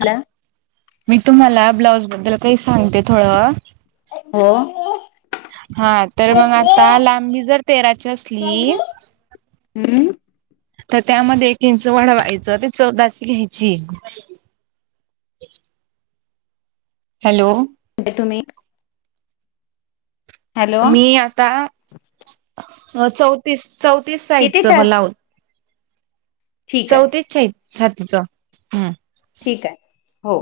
Hello मी तुम्हाला blouse बद्दल काही सांगते थोडं. हो. हा तर मग आता, लांबी जर तेराची असली हूम्म. तर त्यामध्ये एक इंच वाढ व्हायचं ते चौदाची घ्यायची. हॅलो‌. ठे तुम्ही? हॅलो मी आता चौतीस चौतीस किती साइजचं छान ब्ला ठीक आहे चौथीच छातीच. हम्. ठीक आहे. हो.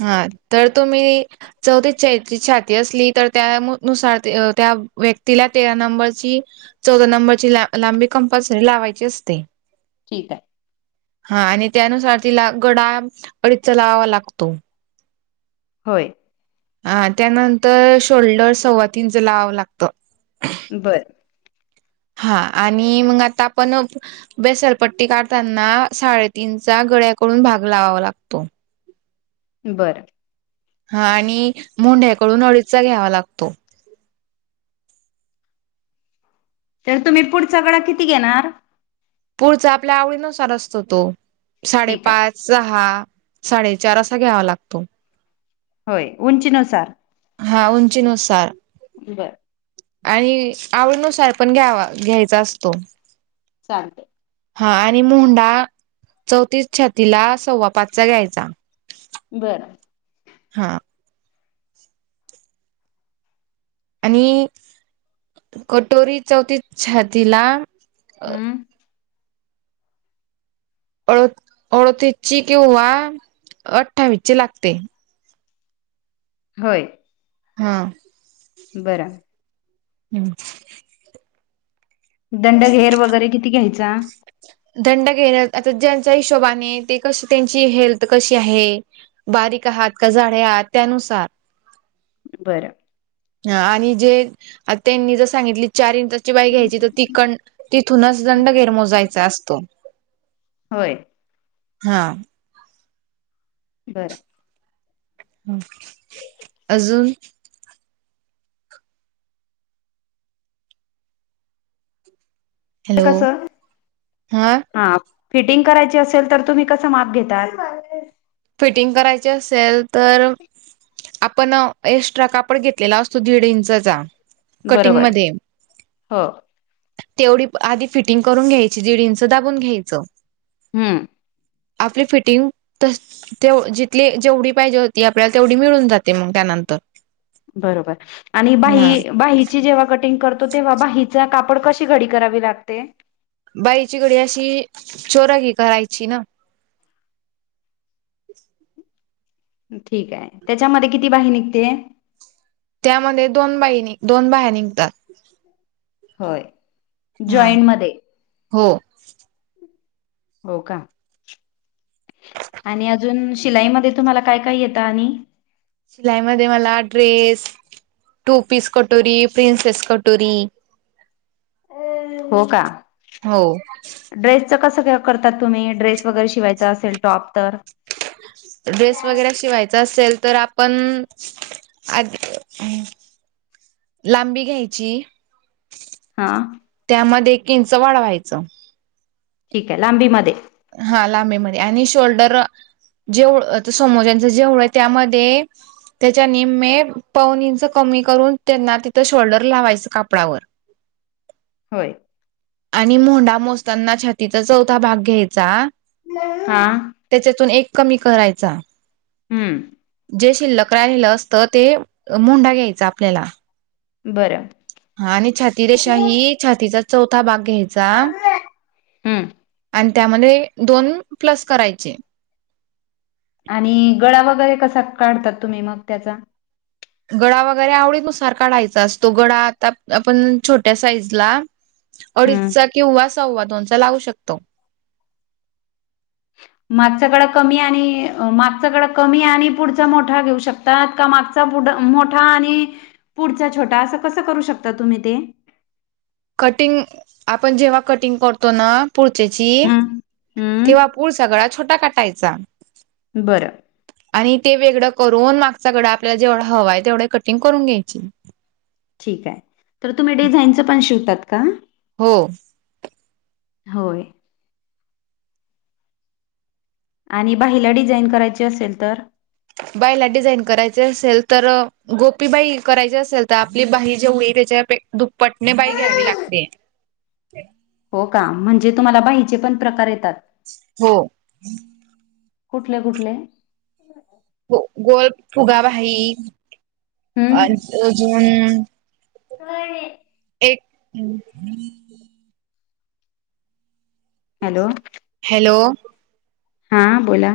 हा. तर तुम्ही चौथीस चाळीस छाती असली तर त्यानुसार त्या व्यक्तीला तेरा नंबरची चौदा नंबरची ला लांबी कंपल्सरी लावायची असते. ठीक आहे. हा. आणि त्यानुसार तिला गडा अडीचा लावावा लागतो. होय. ह त्यानंतर शोल्डर सव्वा तीनच लावावं लागत. बरं. हा आणि मग आता आपण बेसरपट्टी काढताना साडेतीनचा गळ्याकडून भाग लावावा लागतो. बरं. हा आणि मुंढ्याकडून अडीचा घ्यावा लागतो. तर तुम्ही पुढचा गळा किती घेणार? पुढचा आपल्या आवडीनुसार असतो तो. ठीक आहे साडेपाच सहा, साडेचार असा घ्यावा लागतो. होय. उंचीनुसार. हा. उंची नु सार. बरं. आणि आवडनुसार पण घ्यावा घ्यायचा असतो. चालते. हा आणि मुंडा चौतीस छातीला सव्वा पाचचा घ्यायचा. बरं. हा. आणि कटोरी चौथीस छातीला हम्म. अड अडतीस ची किंवा अठ्ठावीस ची लागते. होय. हा‌. बरं. हम्. दंडघेर वगैरे किती घ्यायचा? दंड घेर आता ज्यांच्या हिशोबाने ते कशी त्यांची हेल्थ कशी आहे‌. बारीक आहात का जाडे आहात त्यानुसार. बरं. ह आणि जे त्यांनी जर सांगितली चारं बाही घ्यायची तर ती तिथूनच दंड घेर मोजायचा असतो. होय. हा. बरं आहे हं अजूंन ते हॅलो कसं हा हां फिटिंग करांयची असेल तरं तुम्हीं असं मापं घेतांत फिटिंग करांयची असेल तरं आपणं एक्स्ट्रा कांपड घेतलेला असतो दीड इंचचा बरोबर हो तेवढी आंधी फिटिंग करूंन घ्यांयची दीड इंच दाबूंन घ्यायचं हम्मं आपली फिटिंग तसं तेवढी जिथली जेवढी पाहिजे होती आपल्यांला तेवढी मिळूंन जाते मंग त्यांनंतर बरोबर आणि बाही बाही ची जेव्हां कटिंग करतो तेंव्हा बाहीचा कांपड कशी घडी करावी लागते बाहिची घडी अशी चोरा की करांयची नां ठीक आहे त्यांच्यामध्ये किती बाही निघते त्यांमध्ये दोन बाही नि दोन बाहयां निघतांत होयं हां हो हो कां आणि अजूंन शिलाईमध्यें तुम्हांला कायं कायं येतं आणि लाईमदेवालां मलां ड्रेस टूं पीस कटोरी प्रिंसेस कटोरी हो कां हो ड्रेसंच कसं क करतांत तुम्हीं ड्रेस वगैरें शी शिवांयच असेल टॉप तरं ड्रेस वगैरें शिवांयचा असेल तरं आपणं आपणं लांबी घ्यांयची हां त्यांमध्ये एक इंच वाढवायचं ठीकं आहे लांबी मध्यें हां लांबीमध्यें आणि शोल्डरं जेंव्हा आंता समजं त्यांच जेवढं आहे त्यांमध्यें त्यांच्या निम्मे पावूंन इंच कमी करूंन त्यांना तिथं शोल्डरं लावायचं कापडांवर होयं आणि मोंढां मोजतांना छातीचा चौथा भाग घ्यांयचा हां त्यांच्यातून एक कमी करांयचा हम्मं जे शिल्लंक राहिलेलं असतं ते मुंढा घ्यांयचा आपल्यांला बरं हां आणि छाती रेशा ही छातीचा चौथा भांग घ्यायचां हम्म आणि त्यांमध्ये दोन प्लसं करांयचे आणि गळां वगैरें कसां काढतांत तुम्हीं मंग त्यांचा गळां वगैरें आवडीनुसार काढांयचा असतो गळां आंता आपणं छोट्यां साईज लां अडीचं हम्म चां किंवा सव्वा दोन चां लावूं शकतो मागचं कमी आणि मागचं गळां कमी आणि पुढचां मोठा घेऊ शकतो कां मागचां पुढं मोठा आणि पुढचां छोटां असं कसं करूं शकतां तुम्हीं ते कटिंग आपणं जेंव्हा कटिंग करतो नां पुढचेची हम्म. तेंव्हां हम्म गूळ सगळा छोटा काटायचा. बरं. आणि ते वेगळं करून, मागच्याकडं आपल्याला जेवढं हवा आहे तेवढे कटिंग करून घ्यायचे. ठीक आहे, तर तुम्ही डिझाईनचं पण शिवतात का? हो. होय. आणि बाहिला डिझाईन करायची असेल तर? बाहीला डिझाईन करायचे असेल तर, गोपी बाही करायची असेल तर आपली बाही जेवढी त्याच्यापेक्षा दुप्पटने बाही घ्यावी लागते. हो का? म्हणजे तुम्हाला बाहीचे पण प्रकार येतात? हो. कुठले-कुठले? [inaudible] ग गोल फुगाबाही, हम्म अजून? काय आहे. एक [unintelligible] हॅलो. हॅलो. हा, बोला.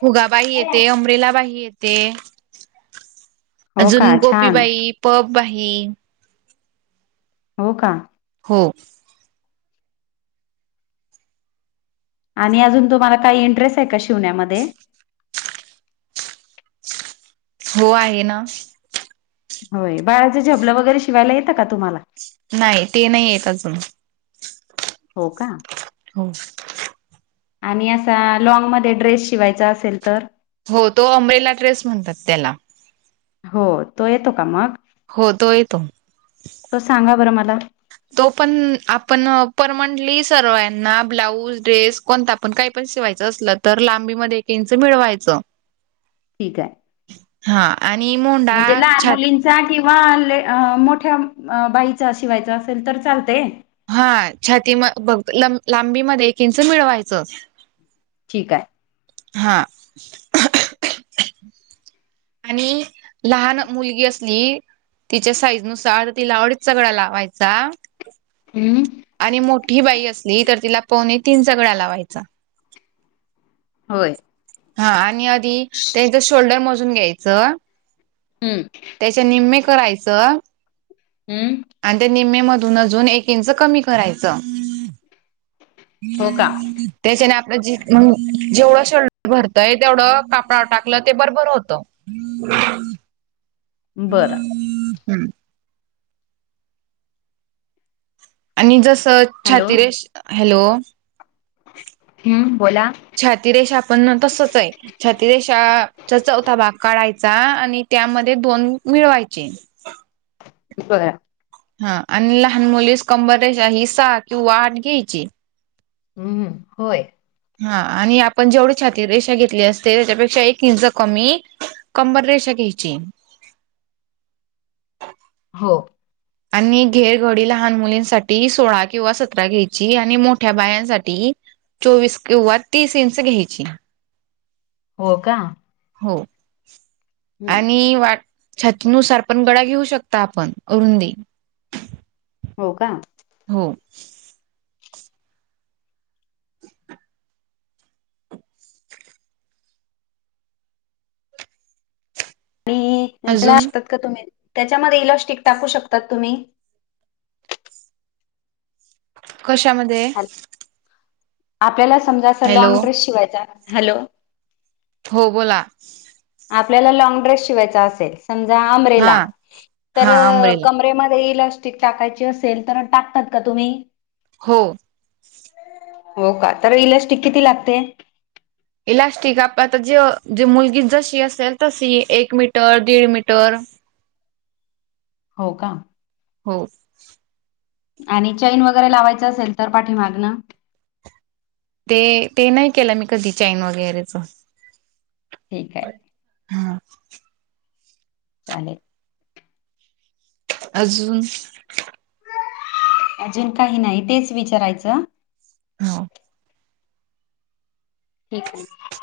फुगाबाही येते, अमरेलाबाही येते. हो का अजून छान गोपीबाही, पफबाही हो का? हो. आणि अजून तुम्हाला काही इंटरेस्ट आहे. का शिवण्यामध्ये? हो, आहे. ना होय, बाळाचं झेबलं वगैरे शिवायला येतं का तुम्हाला? नाही, ते नाही येत अजून. हो का? हो. आणि असा लँगमध्ये ड्रेस शिवायचा असेल तर? हो, तो अमरेला ड्रेस म्हणतात त्याला. हो, तो येतो का मग? हो, तो येतो. तो सांगा बरं मला. तो पण आपण परमनंटली सर्वाना ब्लाऊज ड्रेस कोणता? पण काही पण शिवायचं असलं तर लांबीमध्ये एक इंच मिळवायचं. ठीक आहे. हा. आणि म म्हणजे लहान मुली किंवा मोठ्या बाहीचा शिवायचा असेल तर चालते. हा छाती म बघ ला लांबीमध्ये एक इंच मिळवायचं. ठीक आहे. हा. [inaudible] आणि लहान मुलगी असली तिच्या साईज नुसार तिला आवडीचा गळा लावायचा. हम्म... आणि मोठी बाई असली तर, तिला पावणे तीन चा गळा लावायचा. होय.... हा आणि आधी त्यांचं शोल्डर मोजून घ्यायचं. हम्म... त्याच्या निम्मे करायचं. हम्म.... आणि ते निम्म मधून अजून, एक इंच कमी करायचं. हो.. का. त्याच्याने आपलं ज जेवढं शोल्डर भरतंय तेवढं कापडा टाकलं ते बरोबर होतं. [inaudible] ह [inaudible] बरं. हम्म हम् आणि जस हॅलो. छाति रेश, हॅलो... हम्म... बोला. छाती रेशा आपण ना तसच आहे. छाती रेषा चा चौथा भाग काढायचा आणि त्यामध्ये दोन [inaudible] मिळवायचे बघा. हा आणि लहान [inaudible] मुलीच कंबरेच्या हि सहा किंवा आठ घ्यायची [inaudible] किंवा हम्म... होय. हा, आणि आपण जेवढी छाती रेषा घेतली असते. त्याच्यापेक्षा एक इंच कमी. कंबर रेषा घ्यायची. हो. आणि घेरघडी लहान मुलींसाठी सोळा किंवा सतरा घ्यायची आणि मोठ्या बायांसाठी. चोवीस किंवा तीस इंच घ्यायची. हो, का? हो. हम्म. आणि छातीनुसार पण गळा घेऊ शकता आपण अरुंदी. हो का? हो. [inaudible] आणि अजून असतात का तुम्ही त्याच्यामध्ये इलॅस्टिक टाकू [inaudible] शकताात तुम्ही कशामध्ये? आपल्याला समजा अस हॅलो लॉंग ड्रेस शिवायचा, हॅलो. हो बोला. आपल्याला लॉन्ग ड्रेस शिवायचा असेल. समज हा [inaudible] हा अंब्रेला क [inaudible] टाकायची असेल तर टाकतात का तुम्ही. हो. हो का तर इलॅस्टिक किती लागते. इलॅस्टिक आप आता जे जी मुलगी जशी असेल तशी एक मीटर, दीड मीटर. हो का? हो. आणि चैन वगैरे लावायचं असेल तर पाठीमाग ना. ते ते नाही केलं मी कधी चाईन वगैरेच. ठीक आहे. हा. चालेल अजून. अजून काही नाही तेच विचारायचं. हा ठीक आहे.